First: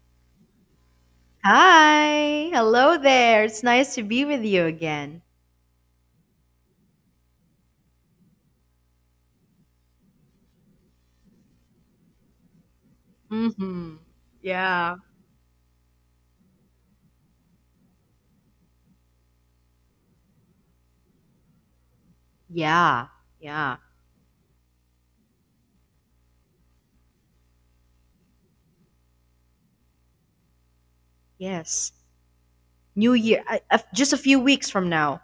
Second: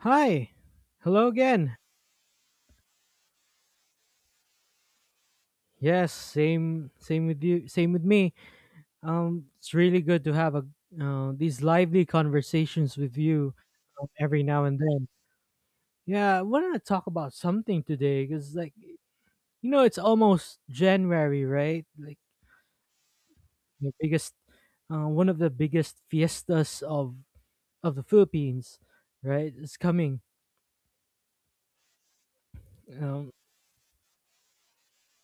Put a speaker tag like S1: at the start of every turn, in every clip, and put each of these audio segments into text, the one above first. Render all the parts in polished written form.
S1: Hi. Hello again.
S2: Hi, hello there. It's nice to be with you again.
S1: Yes, same with you, same with me. It's really good to have a these lively conversations with you
S2: Mm-hmm.
S1: every now and
S2: Yeah.
S1: then. Yeah, I want to talk about something today cuz like you know it's almost January, right? Like
S2: Yeah, yeah,
S1: the biggest one of the biggest fiestas of the Philippines, right? It's coming.
S2: yes. New
S1: Um
S2: Year, just a few weeks from now.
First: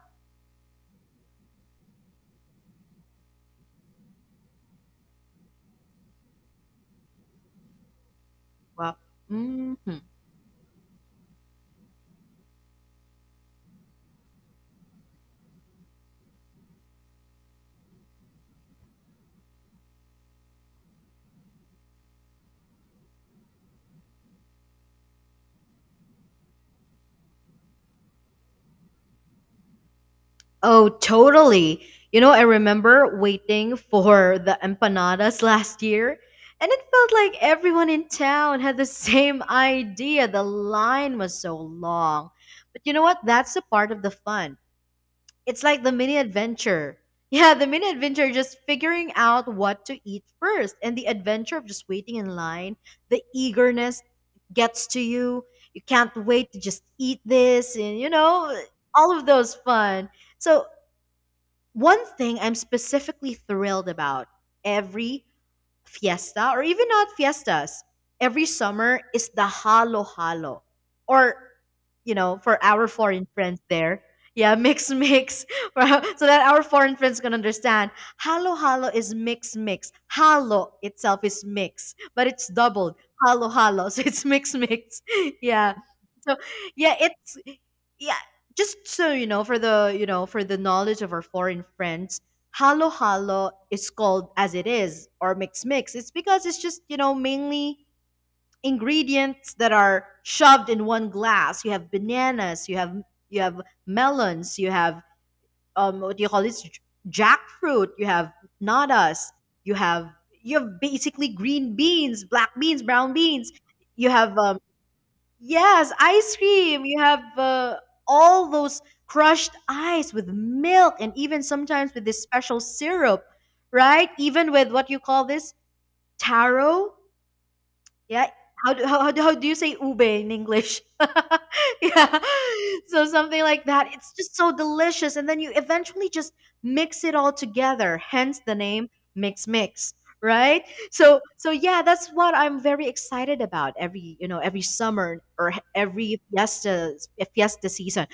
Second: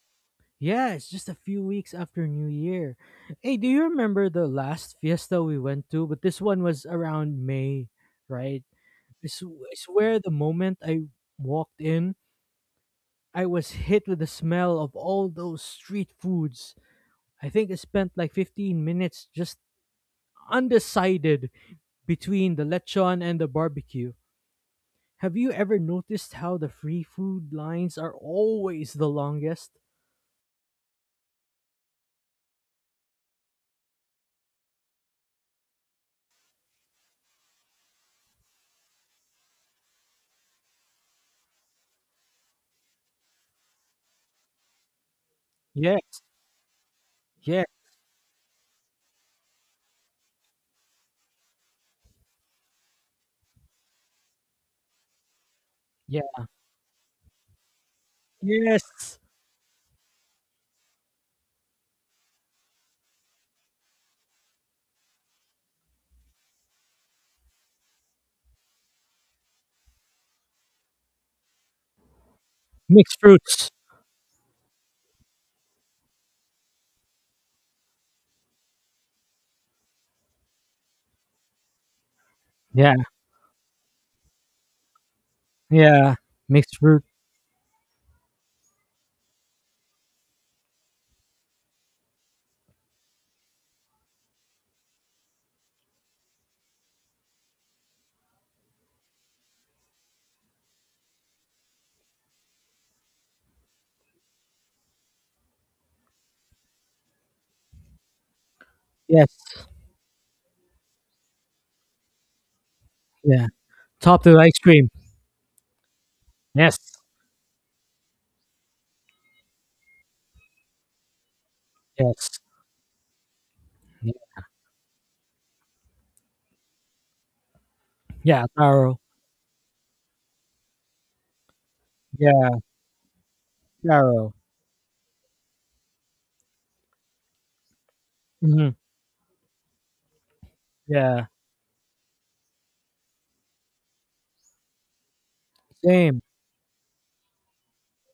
S1: Yeah, it's just a few weeks after New Year. Hey, do you remember the last fiesta we went to? But this one was around May, right?
S2: Well.
S1: This
S2: Hmm.
S1: is where the moment I walked in, I was hit with the smell of all those street foods. I think I spent like 15 minutes just undecided between the lechon and the barbecue. Have you ever noticed how the free food lines are always the longest?
S2: Oh, totally. You know, I remember waiting for the empanadas last year, and it felt like everyone in town had the same idea. The line was so long. But you know what? That's the part of the fun. It's like the mini
S1: Yes,
S2: adventure. Yeah,
S1: yeah,
S2: the mini adventure, just figuring out what to eat first, and the adventure of just waiting in line, the eagerness gets to you. You can't
S1: yeah,
S2: wait to just eat this, and all
S1: yes.
S2: of those fun. So, one thing I'm specifically thrilled about every fiesta, or even not fiestas, every summer is the halo halo, or, you know, for our
S1: Mixed
S2: foreign friends
S1: fruits.
S2: there. Yeah, mix mix. So that our foreign friends can understand. Halo halo is mix mix. Halo itself is mix, but it's
S1: Yeah,
S2: doubled. Halo halo. So it's mix mix. Yeah.
S1: yeah.
S2: So
S1: Mixed
S2: yeah,
S1: fruit.
S2: yeah, just so you know, for the knowledge of our foreign friends, halo halo is called as it is, or mix mix. It's because it's just, mainly ingredients that are shoved in one glass. You have bananas, you have you have melons, you have what do you call this, jackfruit, you have natas,
S1: Yes.
S2: you have basically green beans, black beans, brown
S1: Yeah.
S2: beans. You
S1: Topped
S2: have
S1: with ice cream.
S2: yes, ice
S1: Yes.
S2: cream. You have all those crushed ice with milk, and even sometimes with this
S1: Yes.
S2: special syrup, right?
S1: Yeah.
S2: Even with what you call this, taro, yeah.
S1: Yeah.
S2: How do how
S1: Taro.
S2: how do how do you say ube in English? Yeah.
S1: Yeah.
S2: So something like that. It's just
S1: Taro.
S2: so delicious. And then you eventually just mix it all together, hence the
S1: Hmm.
S2: name Mix Mix, right? So
S1: Yeah.
S2: so yeah, that's what I'm very excited about every, every summer, or every
S1: Same.
S2: fiesta season.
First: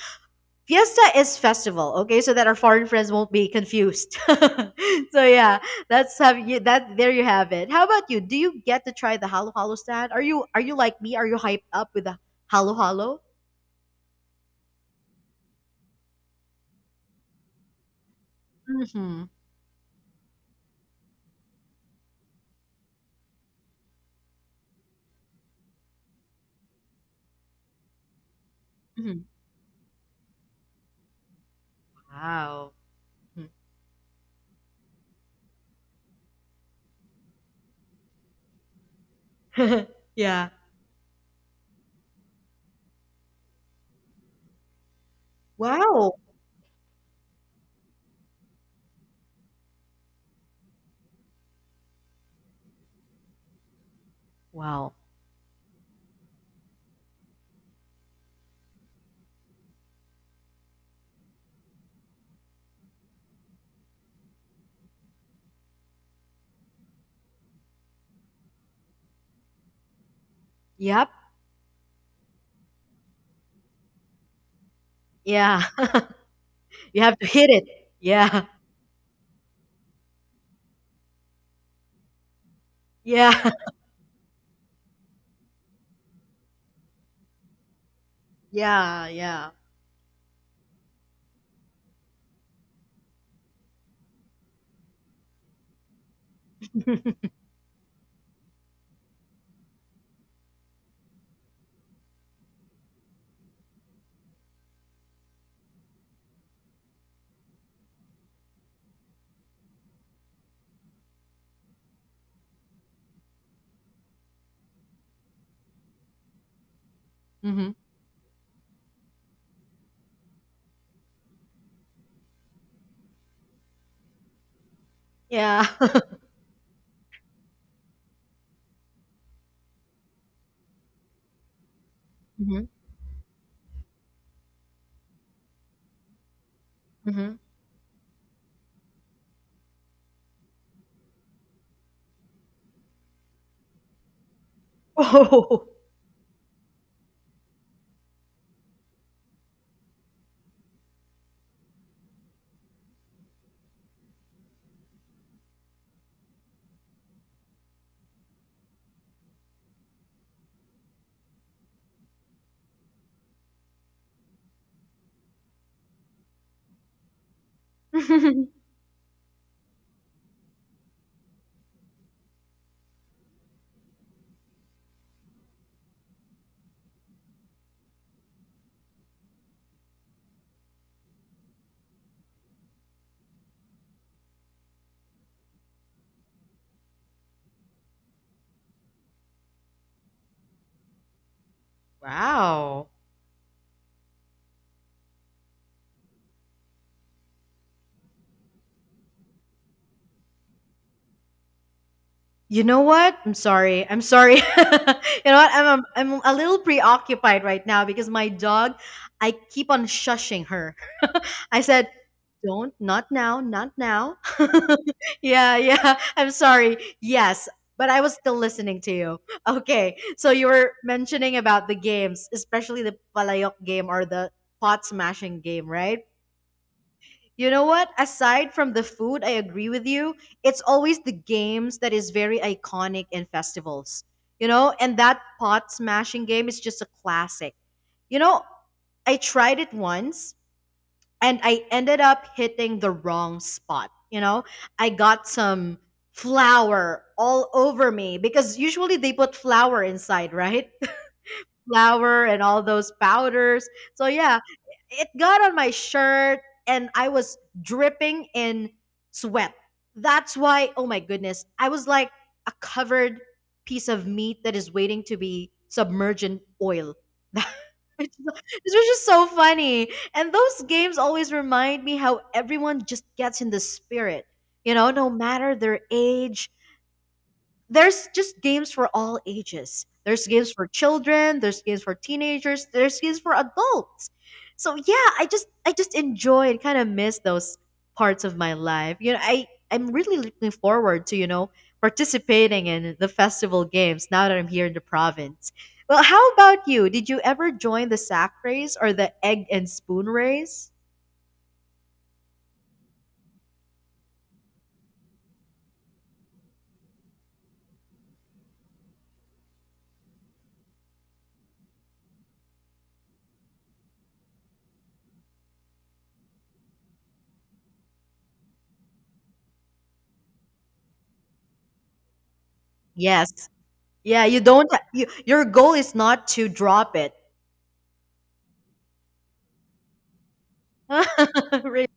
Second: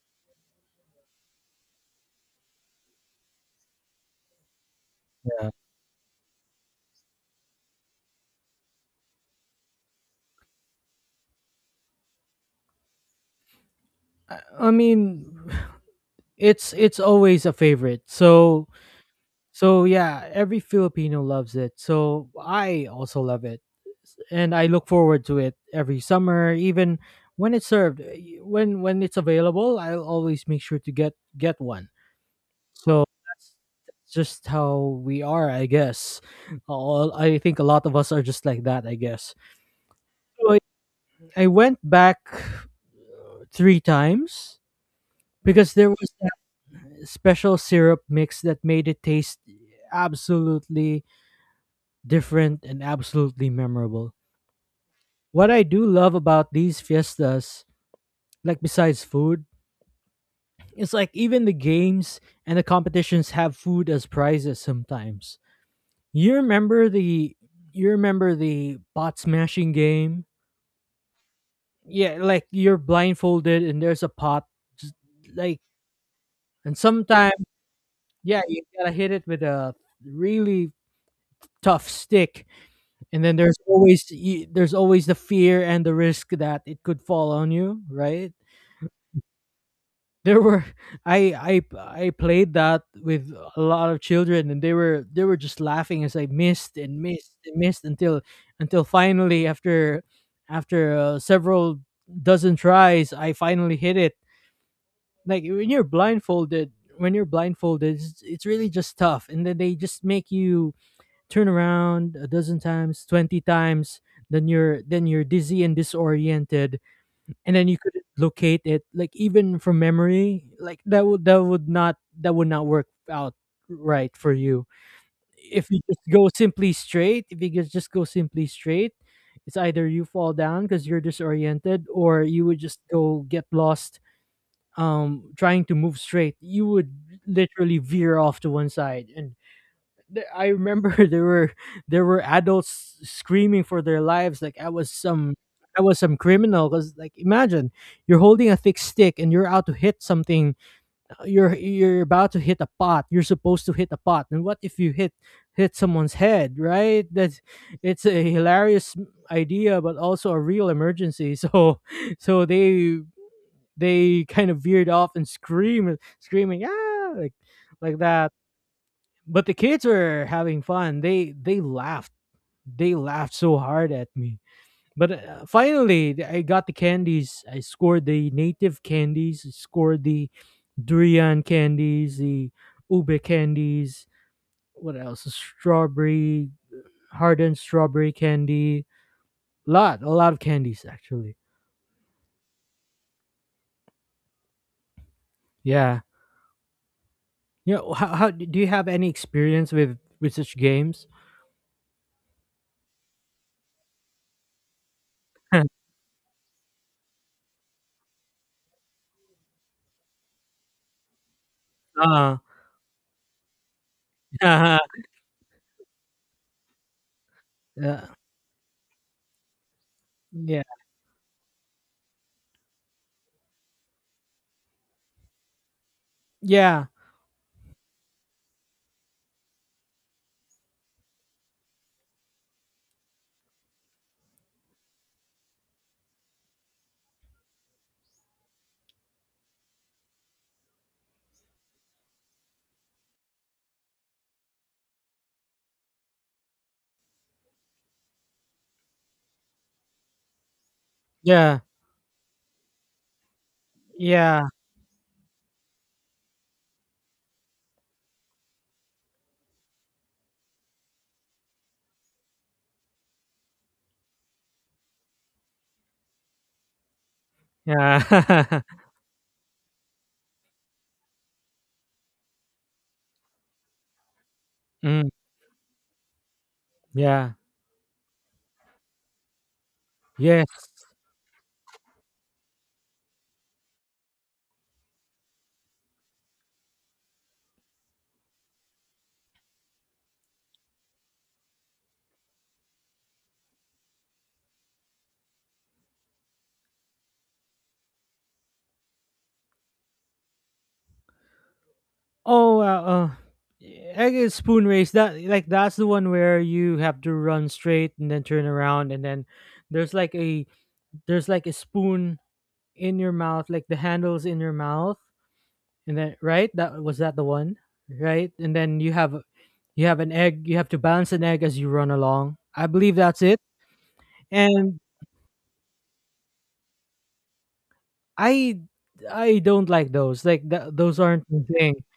S2: Fiesta is festival, okay? So that our foreign friends won't be confused. So
S1: Yeah.
S2: yeah, that's have you that there you have it. How about you? Do you get to try the halo halo stand? Are you like me? Are you hyped up with the halo halo?
S1: I, I mean, it's always a favorite. So
S2: Mm-hmm.
S1: so yeah, every Filipino loves it. So I also love it, and I look forward to it every summer, even when it's served. When it's
S2: Hmm.
S1: available, I'll always make sure to get one.
S2: Wow.
S1: So
S2: Mhm.
S1: it's just how we are, I guess. All I think a lot of us are just like that, I guess.
S2: Yeah.
S1: So I went back three times because there was
S2: Wow.
S1: that special syrup mix that made it taste absolutely different and absolutely memorable.
S2: Wow.
S1: What I do love about these fiestas, like besides food, it's like even the games and the competitions have food as prizes sometimes. You remember the pot smashing game,
S2: Yep.
S1: yeah. Like you're blindfolded and there's a pot, just like
S2: Yeah.
S1: and
S2: You have to
S1: sometimes,
S2: hit it. Yeah.
S1: yeah,
S2: Yeah.
S1: you gotta hit it with a really tough stick, and then there's always the fear and the risk that it could fall on you, right?
S2: Yeah. Yeah.
S1: There were I played that with a lot of children, and they were just laughing as I missed and missed and missed until finally, after several dozen tries, I finally hit it. Like when you're blindfolded it's really just tough, and then they just make you turn around a dozen times, 20 times. Then you're dizzy and disoriented, and then
S2: Mm-hmm.
S1: you couldn't locate it, like even from memory, like that would not work out right for you.
S2: Yeah.
S1: If you just go simply straight, if you just go simply straight it's either you fall down because you're disoriented, or you would
S2: Hmm.
S1: just go get lost. Trying to move straight, you would
S2: Hmm.
S1: literally veer off to one side, and I remember. There were adults screaming for their lives, like i was some
S2: Oh.
S1: i was some criminal. Because, like, imagine you're holding a thick stick and you're out to hit something. You're about to hit a pot, you're supposed to hit a pot, and what if you hit someone's head, right? That's, it's a hilarious idea but also a real emergency. So they kind of veered off and screaming, ah, like that. But the kids were having fun. They laughed. They laughed so hard at me. But finally, I got the candies. I scored the native candies. I scored the durian candies, the ube candies. What else? Strawberry, hardened strawberry candy. Lot, a lot of candies actually.
S2: Wow.
S1: Yeah. You know, how do you have any experience with such games?
S2: You know what? I'm sorry. I'm sorry. You know what? I'm, I'm I'm a little preoccupied right now because my dog, I keep on shushing her. I said,
S1: uh
S2: "Don't, not now, not now."
S1: Yeah.
S2: Yeah, yeah. I'm sorry. Yes, but I was still listening to you. Okay. So you
S1: Yeah.
S2: were mentioning about the games, especially the palayok game, or the pot smashing game, right?
S1: Yeah.
S2: You know what? Aside from the food, I agree with you. It's always the games that is very iconic in festivals. You know, and that pot smashing game is just a classic. You know, I tried it once, and I ended up hitting the wrong spot. You know, I got some flour all over me because usually they put flour inside, right?
S1: Yeah.
S2: Flour and all those powders. So yeah,
S1: Yeah.
S2: it got on my shirt, and I was dripping in sweat. That's why, oh my goodness, I was like a covered piece of meat that is waiting to be submerged in oil. It
S1: Yeah.
S2: was just so funny. And those games always remind me how everyone just gets in the spirit. You know,
S1: Mm,
S2: no matter their age,
S1: yeah.
S2: there's just games for all ages. There's
S1: Yes.
S2: games for children, there's games for teenagers, there's games for adults. So yeah, I just enjoy and kind of miss those parts of my life. You know, I I'm really looking forward to, you know, participating in the festival games now that I'm here in the province. Well, how about you? Did you ever join the sack race or the egg and spoon race?
S1: Oh, I guess spoon race. That Like that's the one where you have to run straight and then turn around, and then there's like a there's like a spoon in your mouth, like the handles in your mouth, and then, right, that was that the one, right? And then you have an egg. You have to balance an egg as you run along. I believe that's it.
S2: Yes. Yeah, you don't
S1: And
S2: ha- you, your goal is not to drop it.
S1: I I don't like those. Like those aren't my thing.
S2: Really?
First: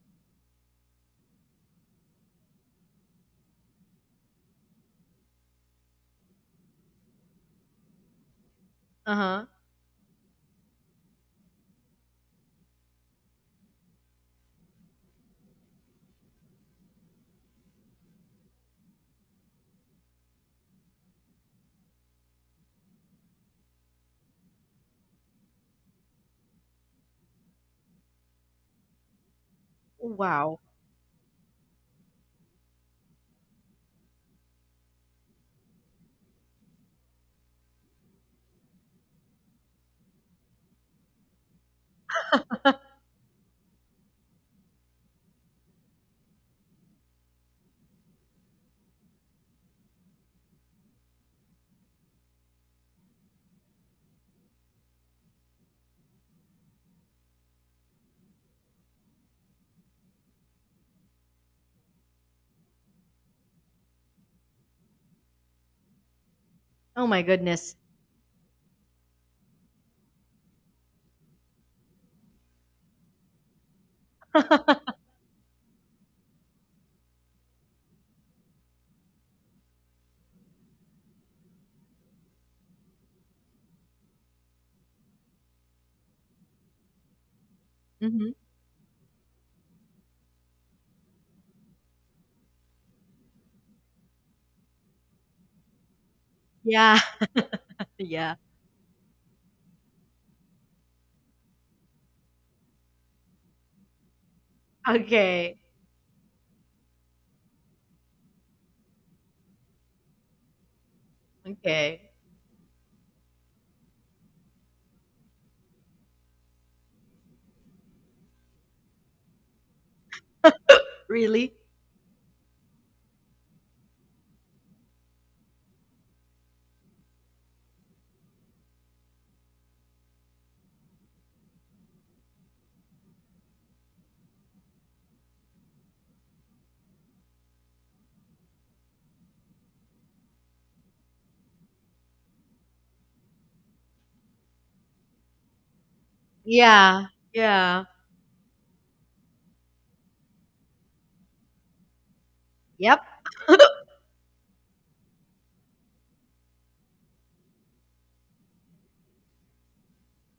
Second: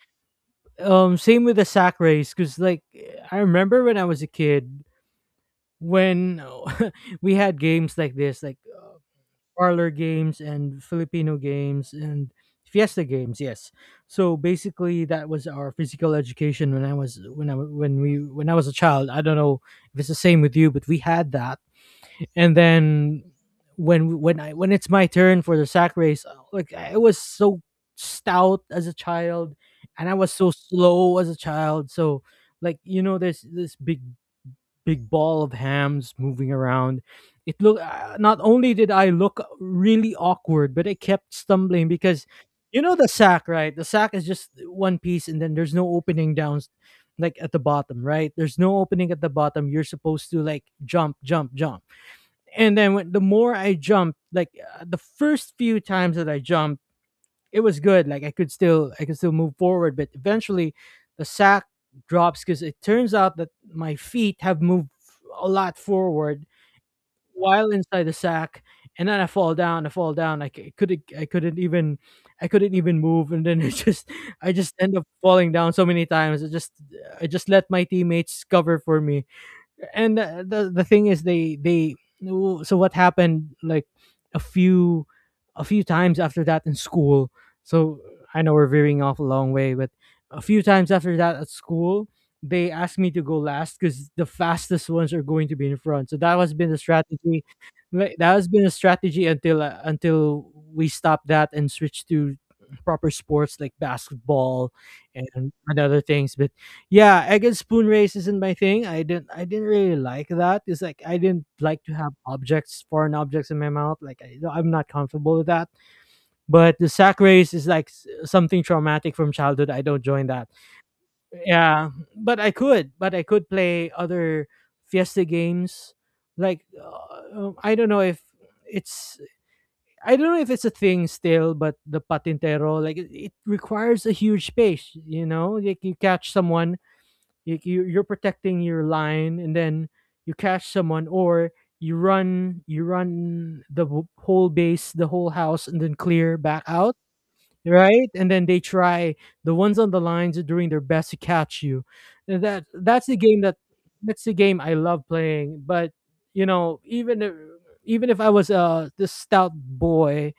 S1: Same with the sack race, cause like I remember when I was a kid when we had games like this, like
S2: Uh-huh.
S1: parlor games and Filipino games and Fiesta games. Yes, so basically that was our physical education when I was when I when we when I was a child. I don't know if it's the same with you, but we had that. And then when I when it's my turn for the sack race, like I was so stout as a child, and I was so
S2: Wow.
S1: slow as a child. So like you know, there's this big ball of hams moving around. It look not only did I look really awkward, but I kept stumbling because you know the sack, right? The sack is just one piece, and then there's no opening down like at the bottom, right? There's no opening at the bottom. You're supposed to like jump, jump, jump, and then when, the more I jumped, like, the first few times that I jumped, it was good. Like I could still move forward, but eventually the sack drops because it turns out that my feet have moved a lot forward
S2: Oh my
S1: while
S2: goodness.
S1: inside the sack, and then I fall down. I fall down. I c- I couldn't even move, and then I just I just end up falling down so many times. I just let my teammates cover for me. And the thing is, they so what happened, like, a few a few times after that in school. So
S2: Mhm.
S1: I know we're veering off a long way. But a few times after that at school, they asked me to go last because the fastest ones are going to be in front, so that has been the
S2: Yeah.
S1: strategy. Like, that
S2: Yeah.
S1: has been a strategy until we stopped that and switched to proper sports like basketball and,
S2: Okay.
S1: and other things. Yeah, egg and spoon race isn't my thing. I didn't really like that. It's like I didn't like to
S2: Okay.
S1: have objects, foreign objects in my mouth. Like I, no, I'm not comfortable with that. But the sack race is like something traumatic from childhood. I don't join that.
S2: Really?
S1: Yeah, but I could play other fiesta games. Like it's I don't know if it's a thing still, but the patintero, like it requires a huge space. You know, like you catch someone, you're protecting your line, and then you catch someone, or you run the whole house and then clear back out,
S2: Yeah. Yeah.
S1: right? And then they try, the ones on the lines are doing their best to catch you. And
S2: Yep.
S1: that that's the game I love playing. But you know, even if I was this stout boy,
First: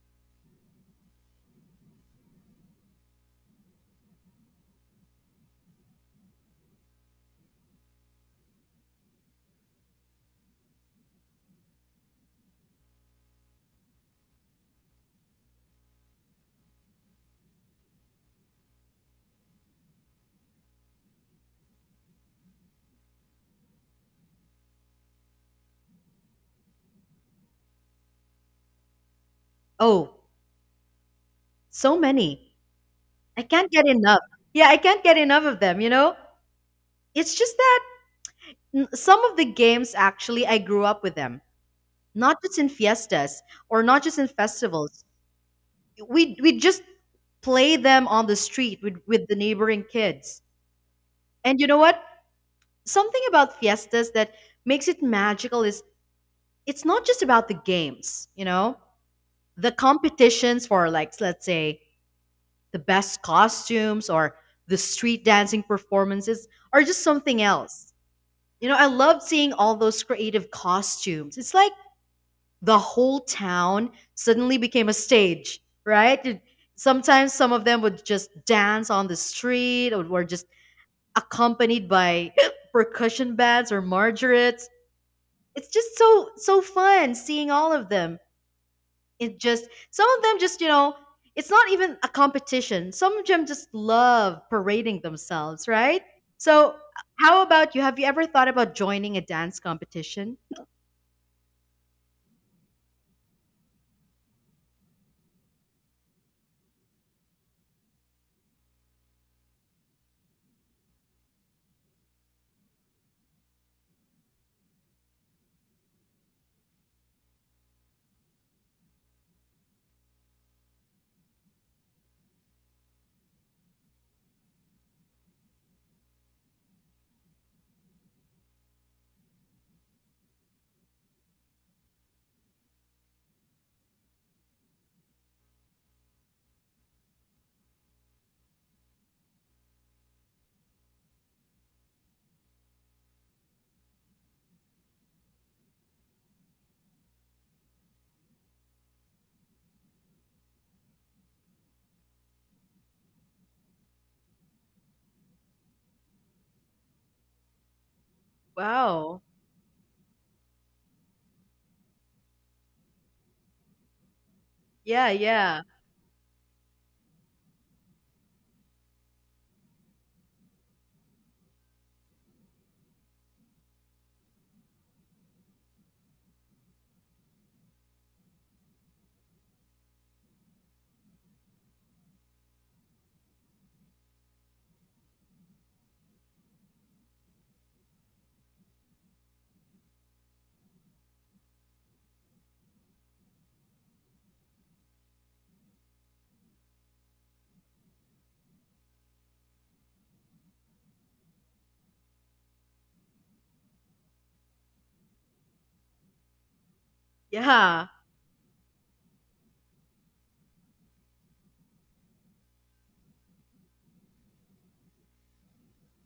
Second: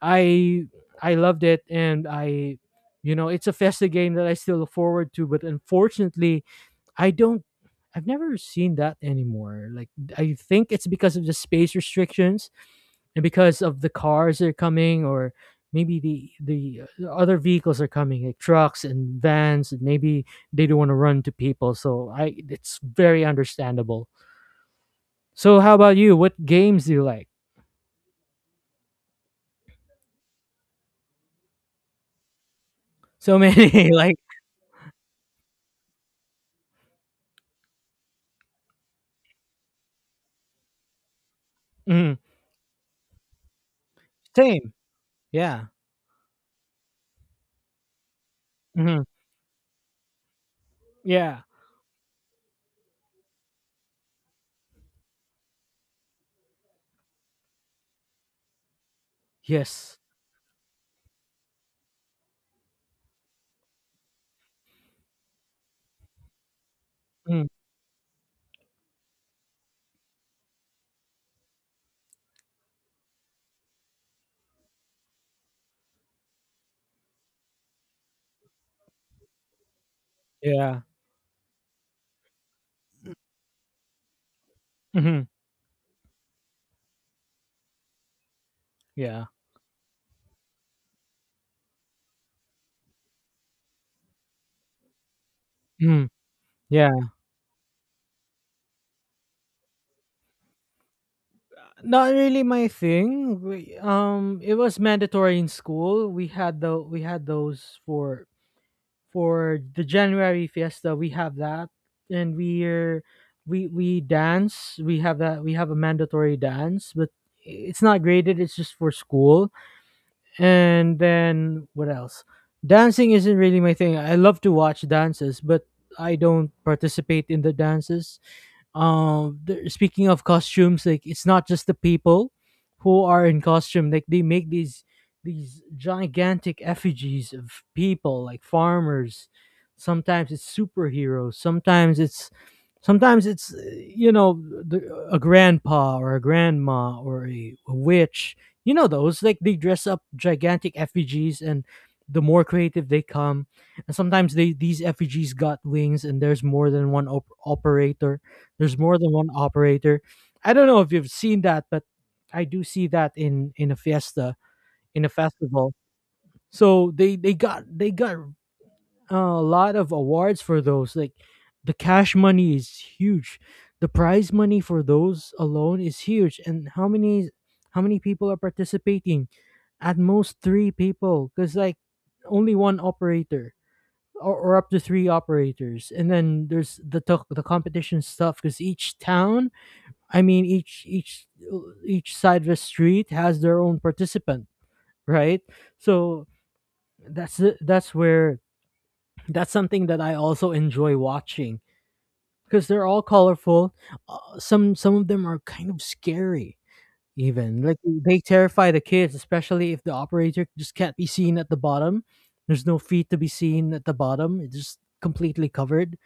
S1: i I loved it. And I, you know, it's a festive game that I still look forward to. But unfortunately, I don't I've never seen that anymore. Like, I think it's because of the space restrictions, and because of the cars that are coming, or maybe the other vehicles are coming, like trucks and vans, and maybe they don't want to run to people. So I it's very understandable. So how about you, what games do you like?
S2: Oh, so many.
S1: So
S2: I can't get
S1: many. Like,
S2: enough. Yeah, I can't get enough of them, you know? It's just that some of the games actually I grew up with them.
S1: mm,
S2: Not just in fiestas, or not just in
S1: same.
S2: festivals.
S1: Yeah.
S2: We just play them on the street, with,
S1: Mhm,
S2: with the neighboring kids.
S1: yeah.
S2: And you know what? Something about fiestas that makes it magical is it's not just about the games. You know, the
S1: Yes.
S2: competitions for, like, let's say the best costumes, or the street dancing performances are just something
S1: Mm,
S2: else. You know, I loved seeing all those creative costumes. It's like the whole town suddenly became a stage, right? Sometimes some of them would just dance on the street, or were just
S1: yeah.
S2: accompanied by percussion bands or margarets.
S1: Mhm,
S2: It's just so fun seeing all of them.
S1: yeah.
S2: It just, some of them just, you know, it's not even a competition. Some of them just love parading themselves, right?
S1: Mm,
S2: So
S1: yeah.
S2: how about you, have you ever thought about joining a dance competition?
S1: Not really my thing. It was mandatory in school. We had those for the January fiesta. We have that, and we dance. We have that. We have a mandatory dance, but it's not graded. It's just for school. And then what else? Dancing isn't really my thing. I love to watch dances, but I don't participate in the dances. Speaking of costumes, like, it's not just the people who are in costume. Like they make these gigantic effigies of people like farmers, sometimes it's superheroes, sometimes it's, you know, a grandpa or a grandma or a witch. You know those, like, they dress up gigantic effigies. And the more creative they come, and sometimes they these effigies got wings, and there's more than one operator. there's more than
S2: Wow.
S1: one operator. I don't know if you've seen that, but I do see that in a fiesta, in a
S2: Yeah. Yeah.
S1: festival. So they got a lot of awards for those. Like, the cash money is huge. The prize money for those alone is huge. And how many people are participating? At most three people, because like only one operator or up to three operators. And then there's the competition stuff because each town. Each each side of the street has their own participant, right? So that's where that's something that I also enjoy watching because they're all colorful. Some of them are kind of scary, even like
S2: Yeah.
S1: they terrify the kids, especially if the operator just can't be seen at the bottom. There's no feet to be seen at the bottom. It's just completely covered,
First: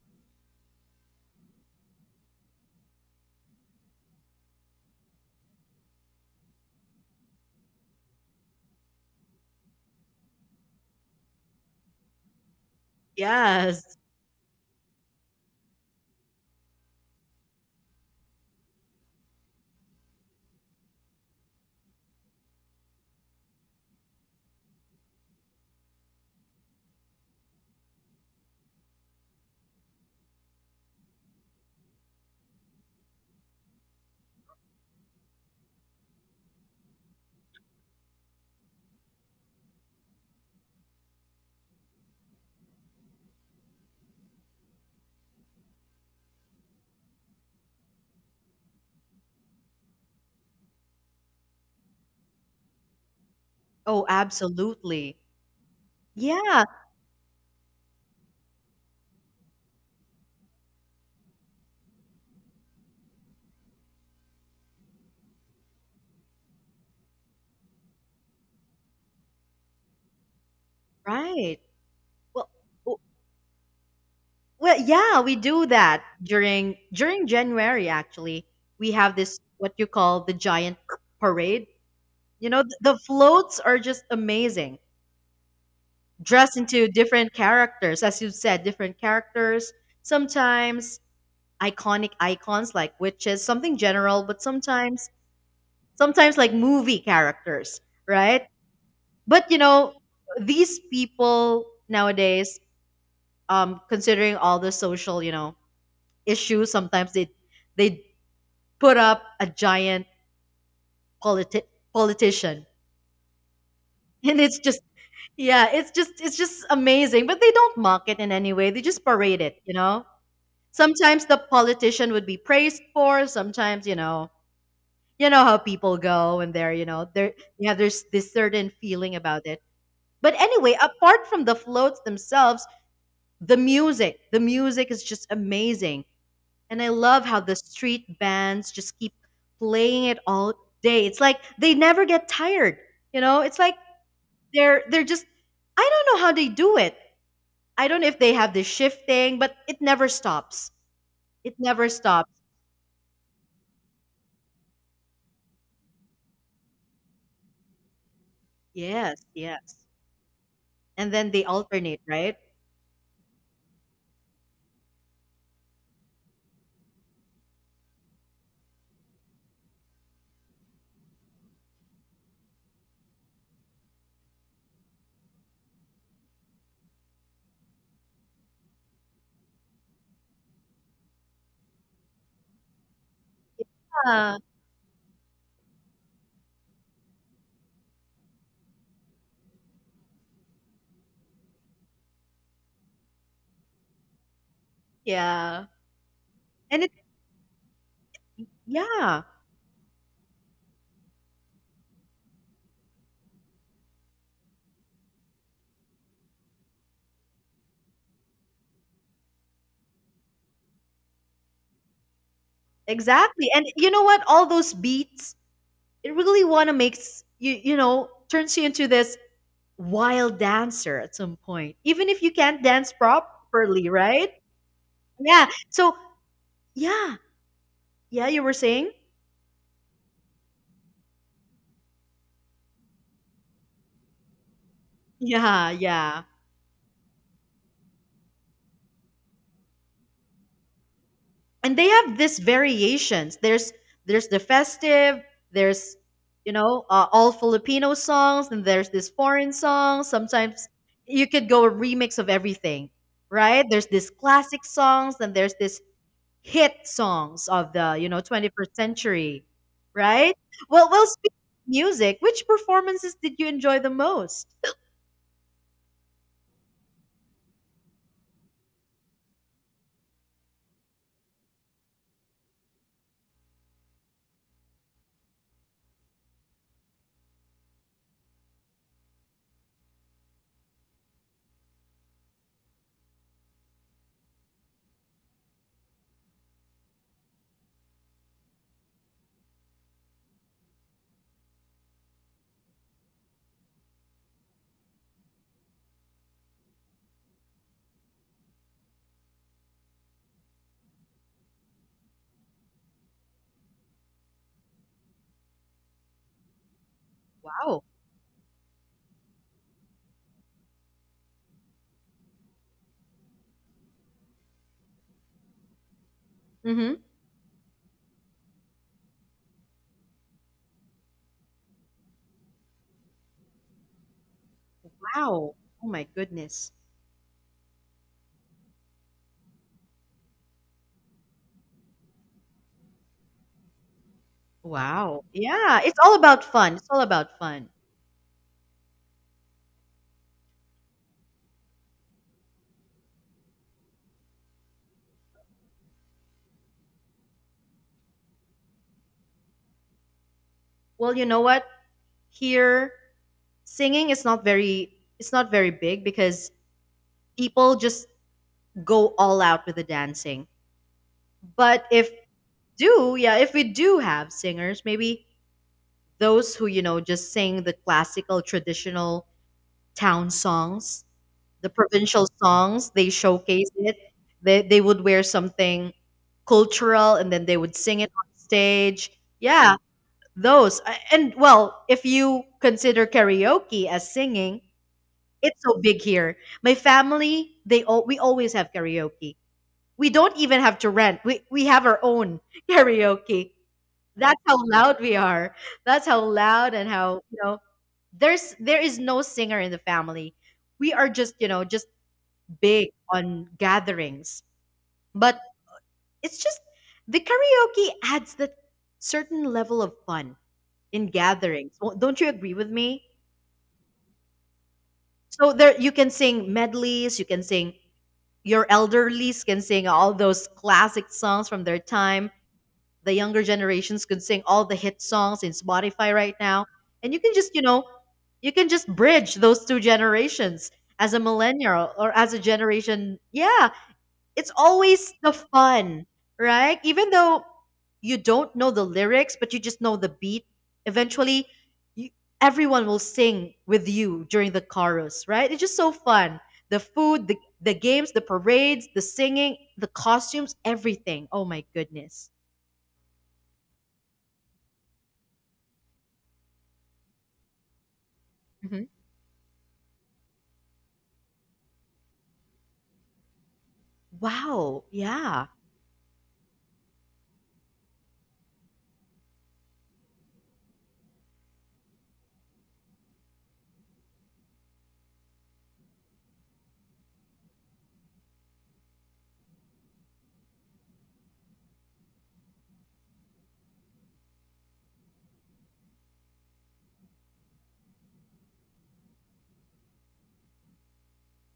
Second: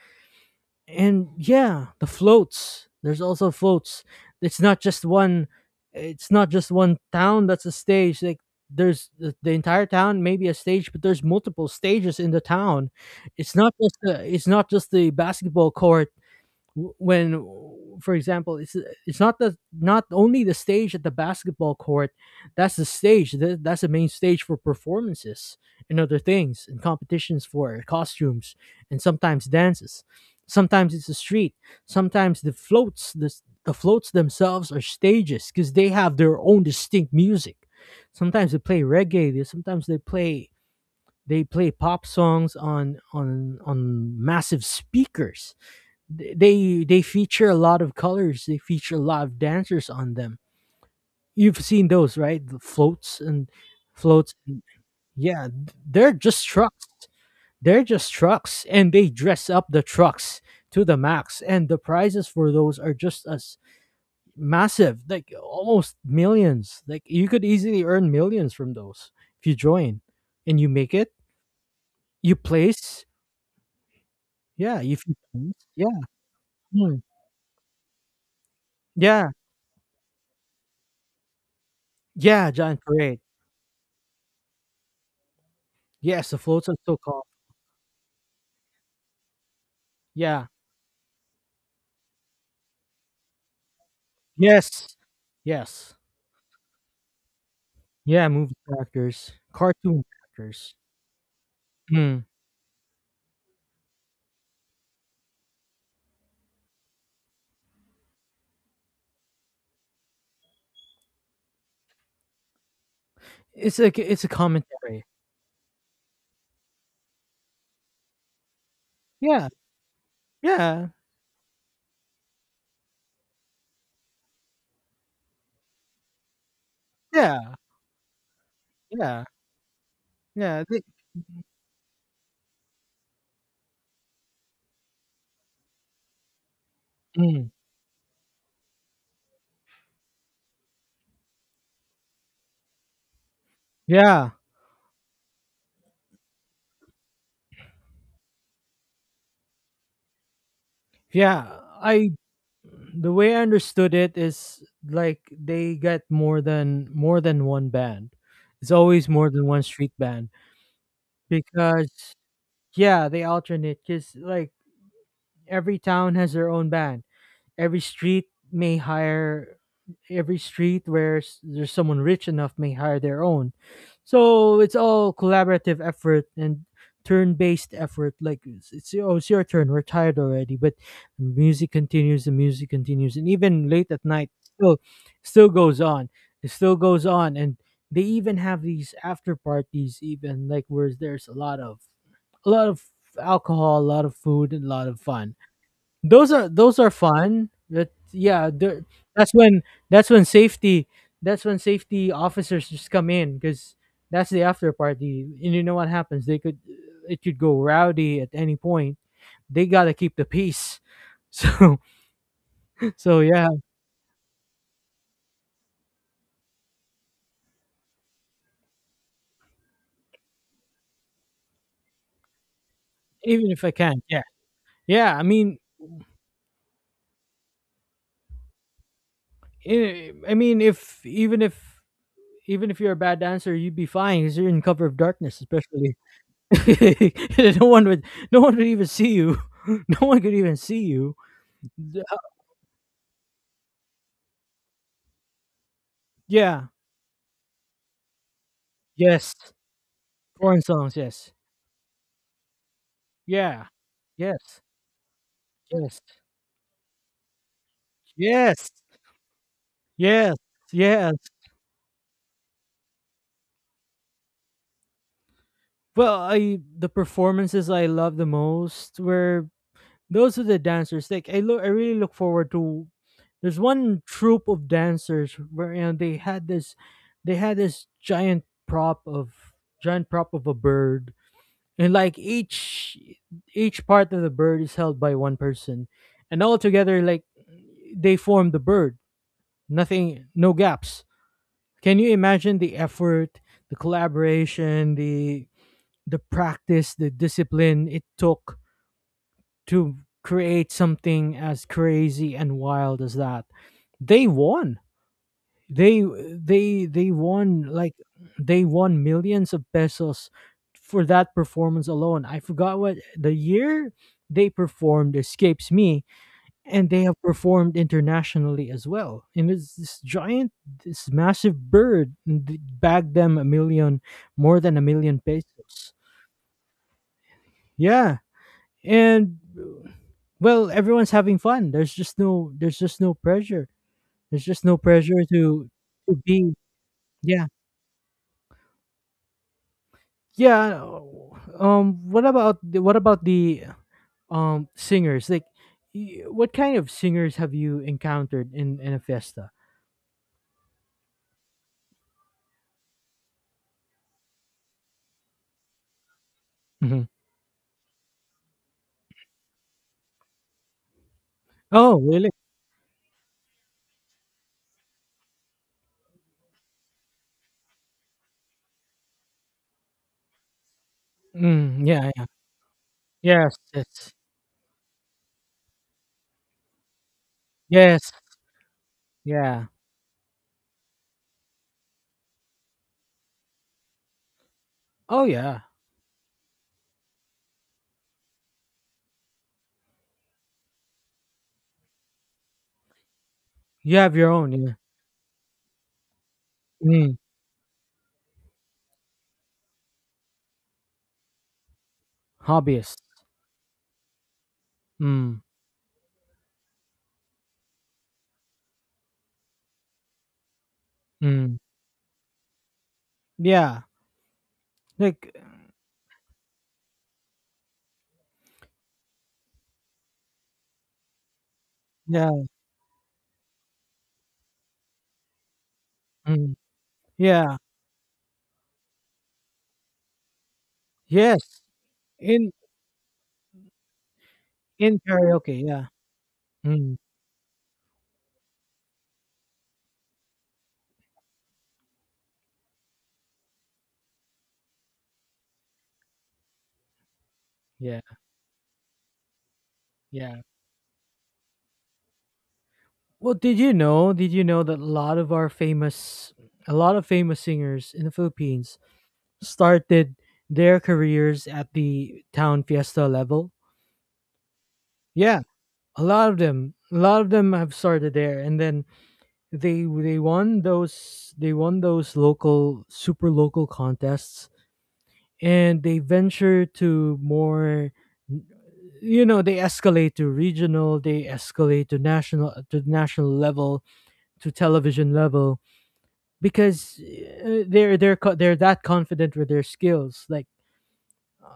S1: and yeah, the floats, there's also floats. It's not just one, it's not just one town that's a stage. Like there's the entire town maybe a stage, but there's multiple stages in the town. It's not
S2: Yes.
S1: just it's not just the basketball court. When for example it's not the not only the stage at the basketball court, that's the stage that's the main stage for performances and other things, and competitions for costumes and sometimes dances. Sometimes it's the street, sometimes the floats the floats themselves are stages because they have their own distinct music. Sometimes they play reggae, sometimes they play, they play pop songs on on massive speakers. They feature a lot of colors, they feature a lot of dancers on them. You've seen those, right? The floats and
S2: Oh,
S1: floats.
S2: absolutely.
S1: Yeah, they're just
S2: Yeah.
S1: trucks, they're just trucks, and they dress up the trucks to the max. And the prizes for those are just as massive, like almost millions. Like you could easily earn millions from those if you join and you make it,
S2: Right.
S1: you
S2: Well, w-
S1: place.
S2: well,
S1: Yeah, if you
S2: yeah, we
S1: place,
S2: do
S1: yeah.
S2: that during
S1: mm,
S2: January, actually. We have
S1: yeah,
S2: this what you call the giant parade. You
S1: yeah,
S2: know,
S1: giant
S2: the
S1: parade.
S2: floats are just amazing.
S1: Yes, the
S2: Dressed
S1: floats are
S2: into
S1: so called.
S2: different characters, as you said, different characters,
S1: Yeah.
S2: sometimes iconic icons like witches, something general, but
S1: Yes.
S2: sometimes
S1: Yes.
S2: sometimes like movie characters,
S1: Yeah,
S2: right?
S1: movie characters,
S2: But you know,
S1: cartoon characters.
S2: these people
S1: Mm.
S2: nowadays, considering all the social, issue, sometimes they put up a giant, politi- politician.
S1: It's like it's a
S2: And it's just
S1: commentary.
S2: yeah it's just amazing. But they don't mock it in any way, they just parade
S1: Yeah.
S2: it.
S1: Yeah.
S2: Sometimes the politician would be praised for, sometimes, you know, you know how people go, and they're, you know, they're,
S1: Yeah.
S2: yeah, there's this certain feeling
S1: Yeah.
S2: about it. But
S1: Yeah.
S2: anyway,
S1: They,
S2: apart from the floats themselves, the music is just amazing. And I love how
S1: mm.
S2: the street bands just keep playing it all day. It's like they never get tired. You know, it's like
S1: Yeah,
S2: they're just, I don't know how they do it. I don't know if they have this shifting, but it never stops.
S1: yeah.
S2: It never
S1: I
S2: stops.
S1: The way I understood it is like they get more than one band. It's always
S2: Yes,
S1: more than one
S2: yes.
S1: street band,
S2: And then they alternate,
S1: because
S2: right?
S1: yeah, they alternate, because like every town has their own band. Every street may hire, every street where there's someone rich enough may hire their own. So it's all collaborative effort and turn-based effort. Like it's oh it's your turn, we're tired already, but the music continues, the music continues, and even late at night
S2: Yeah.
S1: still, still goes on, it still goes on. And they even have these after parties even, like where there's a lot of, a lot of alcohol, a lot of food, and a lot of fun.
S2: Yeah.
S1: Those are, those
S2: And
S1: are
S2: it
S1: fun.
S2: yeah,
S1: That's when, that's when safety, that's when safety officers just come in, because that's the after party, and you know what happens, they could, it could go rowdy at any point. They gotta keep the peace so, so yeah.
S2: exactly. And you know what? All those beats, it really wanna makes you turns you into this wild dancer at some point, even if you can't dance
S1: Even if I
S2: properly,
S1: can, yeah.
S2: right?
S1: Yeah, I
S2: Yeah.
S1: mean,
S2: So, yeah. Yeah, you were saying?
S1: I mean if even if, even if you're a bad dancer you'd be fine because you're in cover of darkness
S2: Yeah,
S1: especially.
S2: yeah.
S1: No one would, no one would even see you. No one could even see you.
S2: And they
S1: The
S2: have this variations. There's the festive, there's
S1: yeah.
S2: all Filipino songs, and there's this
S1: Yes.
S2: foreign song.
S1: Foreign
S2: Sometimes
S1: songs,
S2: you
S1: yes.
S2: could go a remix of everything, right?
S1: Yeah.
S2: There's this
S1: Yes.
S2: classic songs, and there's this
S1: Yes.
S2: hit songs of the
S1: Yes.
S2: 21st century, right?
S1: Yes.
S2: Well,
S1: Yes.
S2: speaking of music, which performances did you enjoy the most?
S1: Well, I the performances I love the most were those of the dancers. Like I really look forward to, there's one troupe of dancers where you know they had this, they had this giant prop of, giant prop of a bird. And like each part of the bird is held by one person, and all together like they form the bird, nothing, no gaps. Can you imagine the effort, the collaboration, the practice, the discipline it took to create something as crazy and wild as that. They won, they, they won
S2: Wow.
S1: like, they won millions of pesos for that performance alone. I forgot what the year they performed escapes me. And
S2: Mm-hmm.
S1: they have performed internationally as well, and it's this giant, this massive bird, and bagged them a million, more than a million
S2: Wow. Oh
S1: pesos.
S2: my goodness.
S1: Yeah. And well, everyone's having fun, there's just no, there's just no pressure, there's just no
S2: Wow.
S1: pressure to
S2: Yeah, it's all
S1: to
S2: about
S1: be,
S2: fun. It's all about
S1: yeah.
S2: fun.
S1: Yeah. What about the singers? Like, what kind of singers have you encountered in a fiesta?
S2: Well, you know what, here singing is not very, it's not very big because
S1: Hmm.
S2: people just go all out with the dancing. But
S1: Oh,
S2: if
S1: really?
S2: do yeah if we do have singers, maybe those who, just sing the classical, traditional town songs, the
S1: Mm, yeah.
S2: provincial
S1: Yeah.
S2: songs. They
S1: Yes.
S2: showcase it.
S1: Yes.
S2: They would wear something cultural, and then they would sing it
S1: Yes.
S2: on stage.
S1: Yeah.
S2: Yeah, those. I- And well, if you consider karaoke as singing,
S1: Oh,
S2: it's
S1: yeah.
S2: so big here. My family, they all we always have karaoke. We don't even have to rent. We have our own karaoke.
S1: You have your
S2: That's
S1: own.
S2: how
S1: Yeah.
S2: loud we are. That's how loud and
S1: Mm,
S2: how, you know, there is no singer in the family. We are just big
S1: hobbyist.
S2: on gatherings. But
S1: Mm,
S2: it's just the karaoke adds that certain level of fun in
S1: mm.
S2: gatherings. Well, don't you agree with me?
S1: Yeah. Like.
S2: So there you can sing medleys, you can sing your elderlies can sing all those classic songs from their time.
S1: Yeah.
S2: The younger generations can sing all the hit songs in Spotify right
S1: Mm,
S2: now. And you can just,
S1: yeah.
S2: bridge those two generations as a
S1: Yes.
S2: millennial or as a
S1: In
S2: generation. Yeah, it's
S1: in
S2: always the
S1: karaoke. Yeah.
S2: fun, right?
S1: Mm,
S2: Even though you don't know the lyrics, but you just know the beat, eventually you, everyone will sing with you during the chorus, right? It's just so fun. The food, the
S1: yeah.
S2: games, the parades, the singing, the
S1: Yeah.
S2: costumes, everything. Oh my goodness.
S1: Well, did you know? Did you know that a lot of our famous, a lot of famous singers in the Philippines started their careers at the town fiesta level?
S2: Wow,
S1: Yeah,
S2: yeah.
S1: a lot of them, a lot of them have started there, and then they won those, they won those local super local contests, and they venture to more. You know, they escalate to regional, they escalate to national level, to television level, because they're that confident with their skills. Like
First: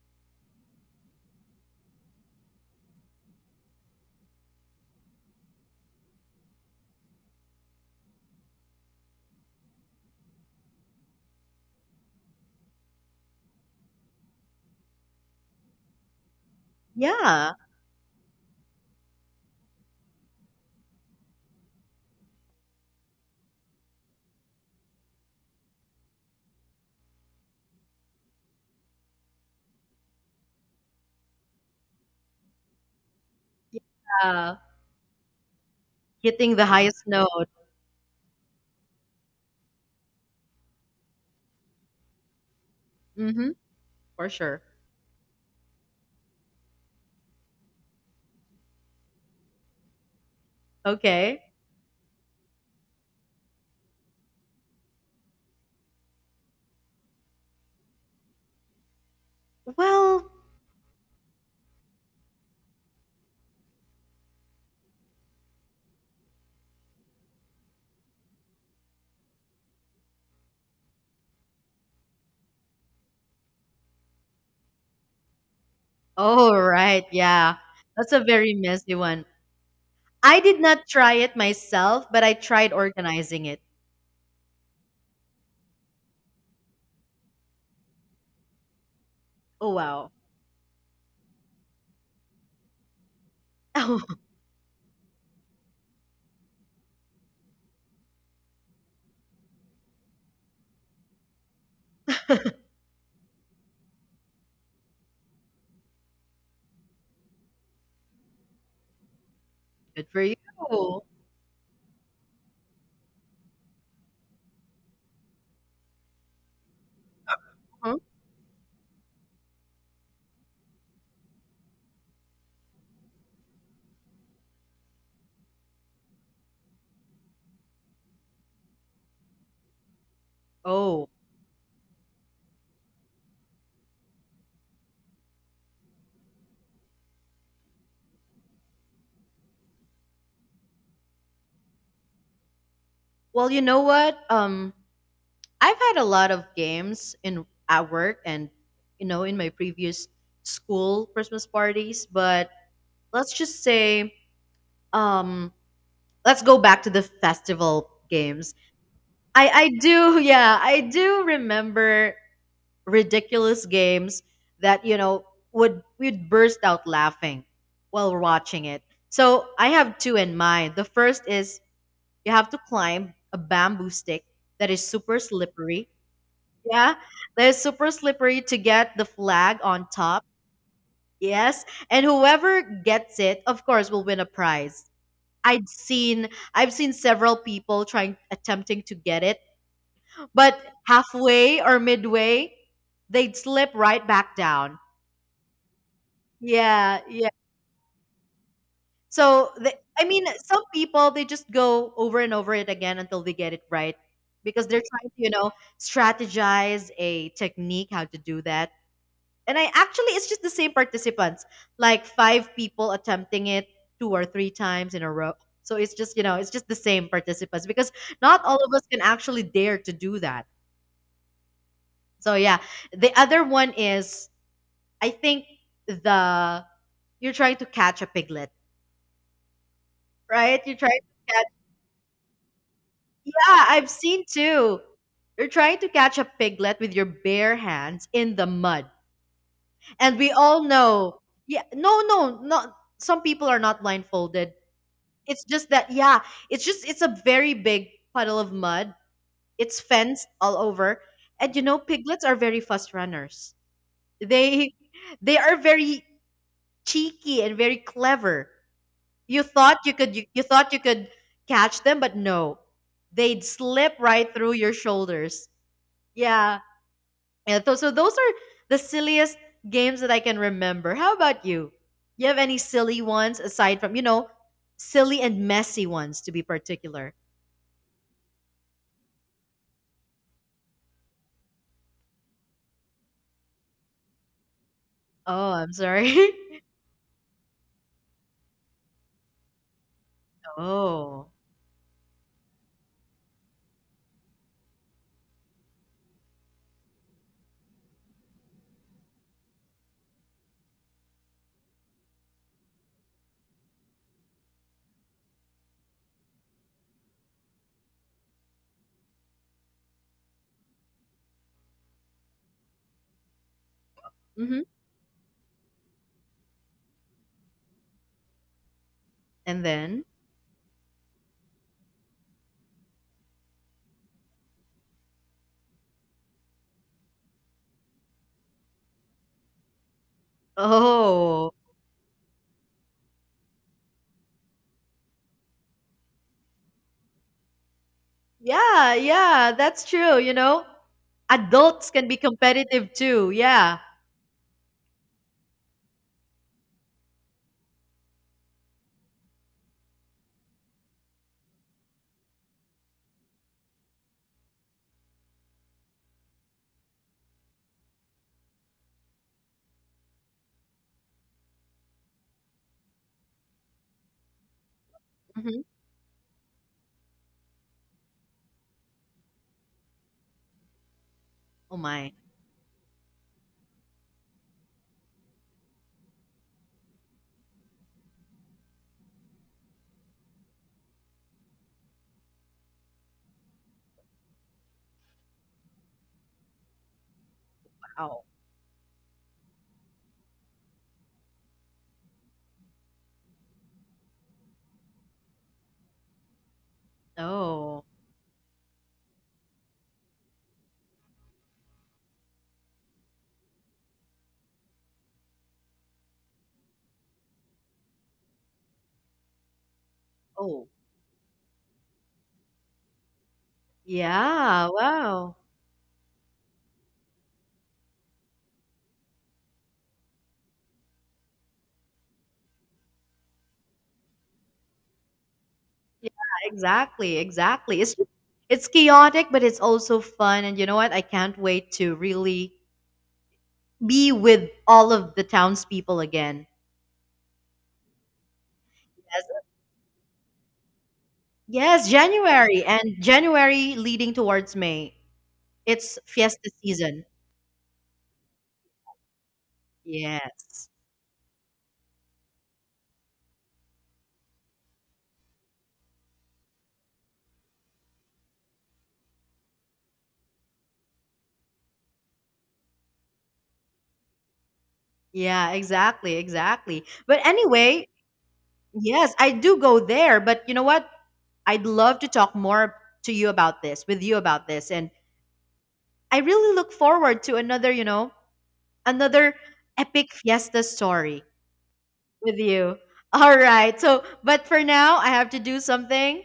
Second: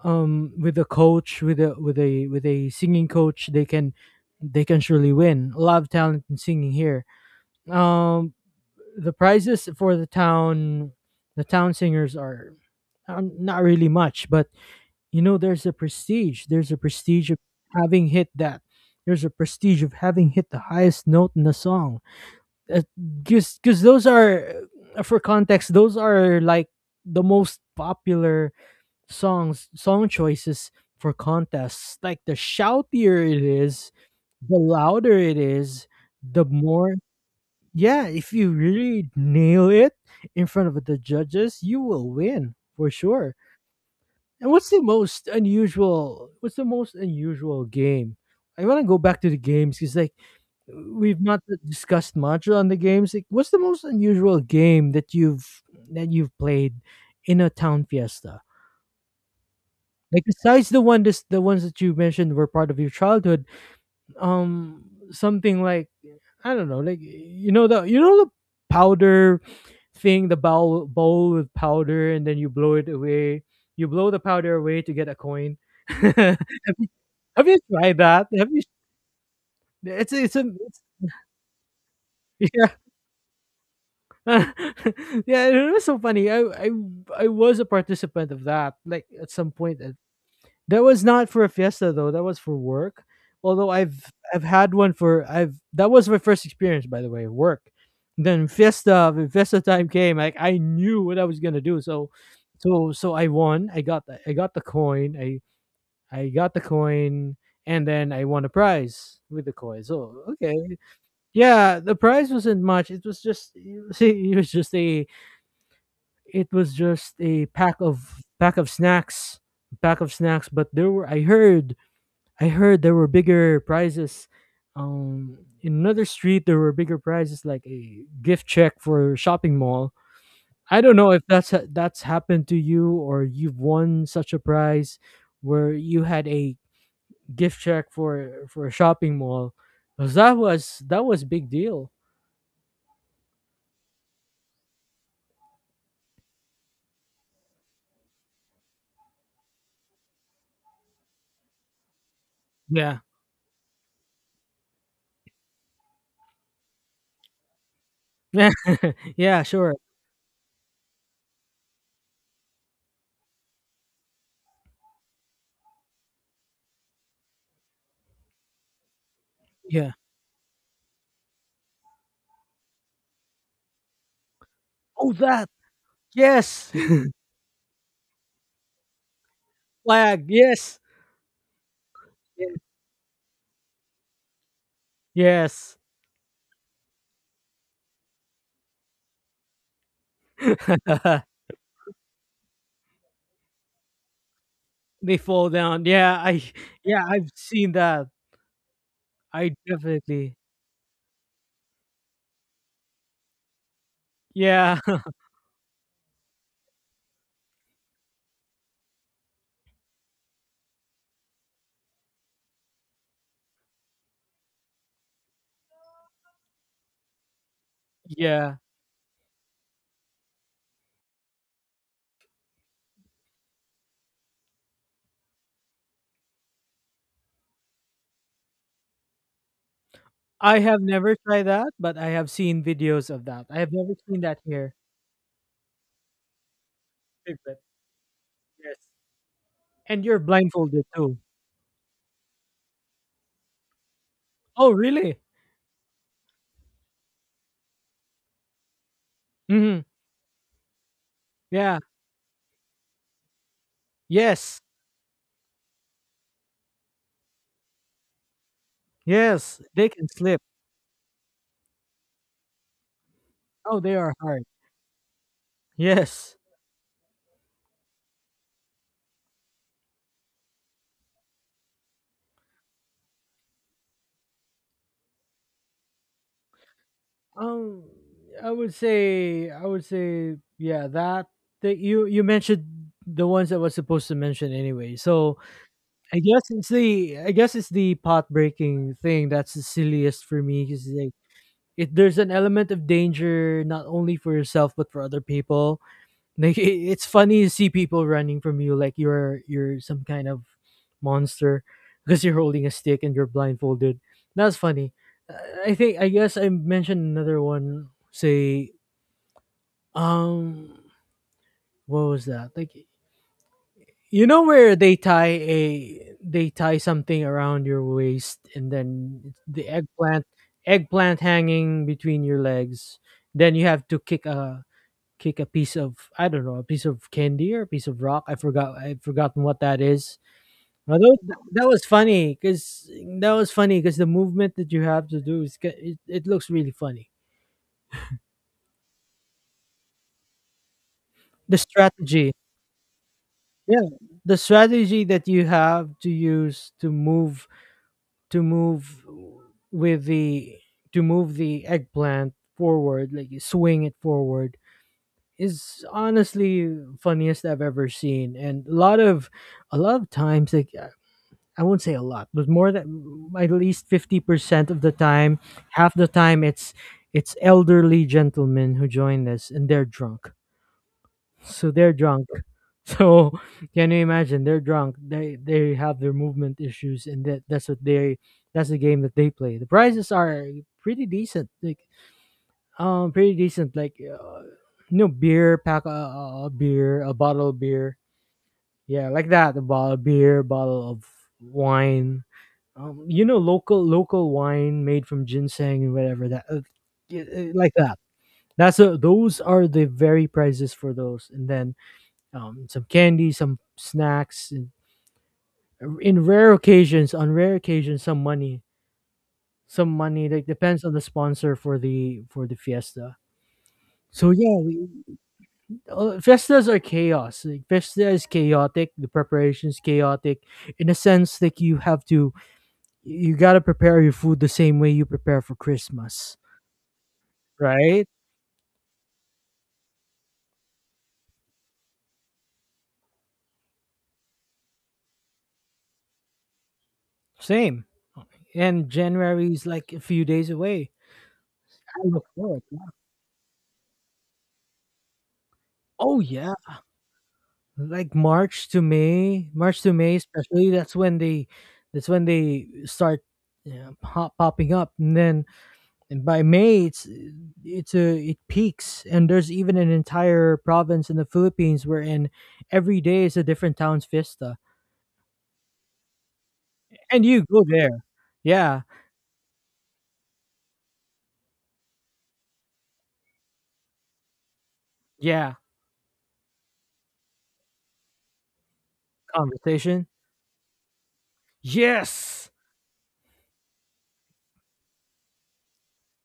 S1: with a coach, with a with a singing coach they can, they can surely win. A lot of talent in singing here. um the prizes for the town, the town singers are not really much, but you know there's a prestige, there's a prestige of
S2: Yeah.
S1: having hit that, there's a prestige of having hit the highest note in the song. Because those are for context those are like the most popular songs, song choices for contests. Like the shoutier it is, the
S2: Yeah.
S1: louder it is, the
S2: Hitting the
S1: more,
S2: highest note.
S1: yeah, if you really nail it in front of the judges you will win for sure.
S2: Mhm, for
S1: And
S2: sure.
S1: what's the most unusual, what's the most unusual game. I want to go back to the games, because like we've not
S2: Okay.
S1: discussed much on the games. Like, what's the most unusual game that you've, that you've played in a town fiesta? Like
S2: Well,
S1: besides the one, this the ones that you mentioned were part of your childhood, um something like, I don't know, like you know the, you know the powder thing, the bowl, bowl with powder, and then you blow it away. You blow the powder away to get a coin. Have
S2: all right, yeah.
S1: you tried
S2: That's a
S1: that? Have
S2: very
S1: you,
S2: messy one.
S1: it's
S2: I did not try it myself, but I tried organizing it.
S1: yeah, it was so funny. I I was a participant of that. Like at some
S2: Oh,
S1: point, uh,
S2: wow.
S1: that was not for a fiesta though. That was for work. Although I've I've had one for, I've, that was my first experience by the way, work. Then fiesta, when fiesta time came, like I knew what I was gonna do. So
S2: Oh,
S1: so I won. I got the, I got the coin. I got the coin, and then I won a prize with the coin.
S2: good for
S1: So
S2: you.
S1: okay, yeah, the prize wasn't much. It was just, it was it was just a, it was just a pack
S2: Mhm.
S1: of, pack of snacks, pack of snacks. But there were, I heard, I heard there were bigger prizes. In another street there were bigger prizes, like a gift check for a shopping mall. I don't
S2: Oh,
S1: know if that's happened to you, or you've won such a prize where you had a gift check for a shopping mall. 'Cause that was, that was big deal.
S2: well, you know what? I've had a lot of games in at work, and in my previous school Christmas parties, but
S1: Yeah.
S2: let's just say, um let's go back to the festival games. i
S1: yeah,
S2: i
S1: sure.
S2: do yeah, I do remember ridiculous games that you know would we'd burst out laughing while we're watching it. So I
S1: Yeah.
S2: have two in mind. The first is, you have to climb a bamboo stick that is
S1: Oh
S2: super
S1: that.
S2: slippery,
S1: Yes.
S2: yeah, that is super slippery to get the flag on top,
S1: Flag. Yes.
S2: yes. And whoever gets it, of course, will win a prize. I'd
S1: Yes.
S2: seen I've seen several people trying, attempting to get it, but halfway or midway, they'd slip right back down.
S1: They fall down. Yeah, I,
S2: Yeah,
S1: yeah,
S2: yeah.
S1: I've seen that.
S2: So
S1: I
S2: I mean,
S1: definitely.
S2: some people they just go over and over it again until they get it right because
S1: Yeah,
S2: they're trying to, you know, strategize a technique how to do that. And I actually, it's just the same participants, like five people attempting it two or three times in a row. So it's just the same participants because not
S1: yeah.
S2: all of us can actually dare to do that. So yeah, the other one is, I think the, you're trying to catch a piglet,
S1: I
S2: right? You're
S1: have
S2: trying
S1: never
S2: to
S1: tried
S2: catch,
S1: that, but I have seen videos of that. I
S2: yeah,
S1: have
S2: I've
S1: never seen
S2: seen
S1: that here.
S2: too. You're trying to catch a piglet with your bare
S1: Piglet,
S2: hands in the
S1: yes.
S2: mud.
S1: And
S2: And
S1: you're
S2: we all
S1: blindfolded too.
S2: know, yeah, no, no, not, some people are not blindfolded.
S1: Oh, really?
S2: It's just that, yeah, it's a very big puddle of mud. It's
S1: Hmm.
S2: fenced all over. And you know,
S1: Yeah.
S2: piglets are very fast runners.
S1: Yes.
S2: They, they are very cheeky and very clever. You
S1: Yes.
S2: thought
S1: They
S2: you
S1: can
S2: could, you
S1: slip.
S2: thought you could catch them, but no, they'd
S1: Oh,
S2: slip
S1: they are
S2: right
S1: hard.
S2: through your shoulders.
S1: Yes.
S2: Yeah. Yeah. so those are the silliest games that I can remember. How about you? You have any silly ones aside from, you know, silly and messy ones to be particular?
S1: Um, I would say, yeah, that that you mentioned the ones I was supposed to mention anyway. So,
S2: Oh, I'm sorry.
S1: I guess it's the, I guess it's the pot breaking thing that's the silliest for me, because like
S2: Oh.
S1: it, there's an element of danger, not only for yourself but for other people. Like it, it's funny to see people running from you like you're some kind of monster, because you're holding a stick and you're blindfolded. That's funny. Uh, I think I guess I mentioned another one. Say um, what was that? Like, you know
S2: Hmm.
S1: where they tie a, they tie something around your waist, and then it's
S2: And
S1: the
S2: then?
S1: eggplant, eggplant hanging between your legs. Then you have to kick a, kick a piece of, I don't know, a piece of candy or a piece of rock. I forgot, I've forgotten what that is. Although
S2: Oh.
S1: that was funny cuz, that was funny cuz the movement that you have to do is it, it looks really funny.
S2: Yeah, yeah, that's true, you know?
S1: The
S2: Adults can be
S1: strategy.
S2: competitive too. Yeah.
S1: Yeah, the strategy that you have to use to move, to move with the, to move the eggplant forward, like you swing it forward, is honestly funniest I've ever seen. And a lot of, a lot of times, like I won't say a lot, but more than at least 50% of the time,
S2: Hmm.
S1: half the time it's elderly gentlemen who join us and they're drunk, so
S2: Oh
S1: they're
S2: my.
S1: drunk, so can you imagine they're drunk, they have their movement issues, and that, that's what they, that's the game that they play. The prices are pretty decent. Like pretty decent like no beer pack, a beer, a bottle of beer,
S2: Wow.
S1: yeah, like that. A bottle of beer, bottle of wine, you know, local, local wine made from ginseng and whatever that like
S2: Oh.
S1: that. That's a, those are the very prices for those, and then some candy, some snacks. And in rare occasions, on rare occasions, some money, some money. Like
S2: Oh.
S1: depends on the sponsor for the, for the fiesta. So yeah,
S2: Yeah.
S1: we,
S2: Wow.
S1: fiestas are chaos. Like, fiesta is chaotic. The preparation is chaotic. In a sense, like you have to, you gotta prepare your food the same way you prepare for
S2: Yeah,
S1: Christmas,
S2: exactly. Exactly. It's
S1: right?
S2: just, it's chaotic, but it's also fun. And you know what? I can't wait to really be with all of the townspeople again.
S1: Same. And
S2: Yes.
S1: January is like a few days away.
S2: Yes,
S1: I look
S2: January
S1: forward.
S2: and January leading towards May. It's
S1: Oh
S2: fiesta
S1: yeah,
S2: season.
S1: like March to May
S2: Yes.
S1: especially, that's when they, that's when they start, yeah, pop, popping up, and then, and by May it's a it peaks, and there's even an entire province in the Philippines wherein every day is a different town's fiesta.
S2: Yeah, exactly, exactly. But
S1: And you go
S2: anyway,
S1: there. Yeah.
S2: yes, I do go there, but you know what? I'd love to talk more to you about this, with you about this, and
S1: Yeah.
S2: I really look forward to another, another
S1: Conversation.
S2: epic fiesta story with
S1: Yes.
S2: you. All right. So, but for now, I have to do something.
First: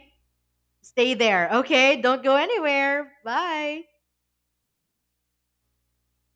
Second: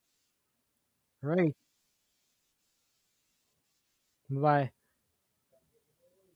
S2: Stay there,
S1: Right.
S2: okay? Don't go anywhere. Bye.
S1: Bye.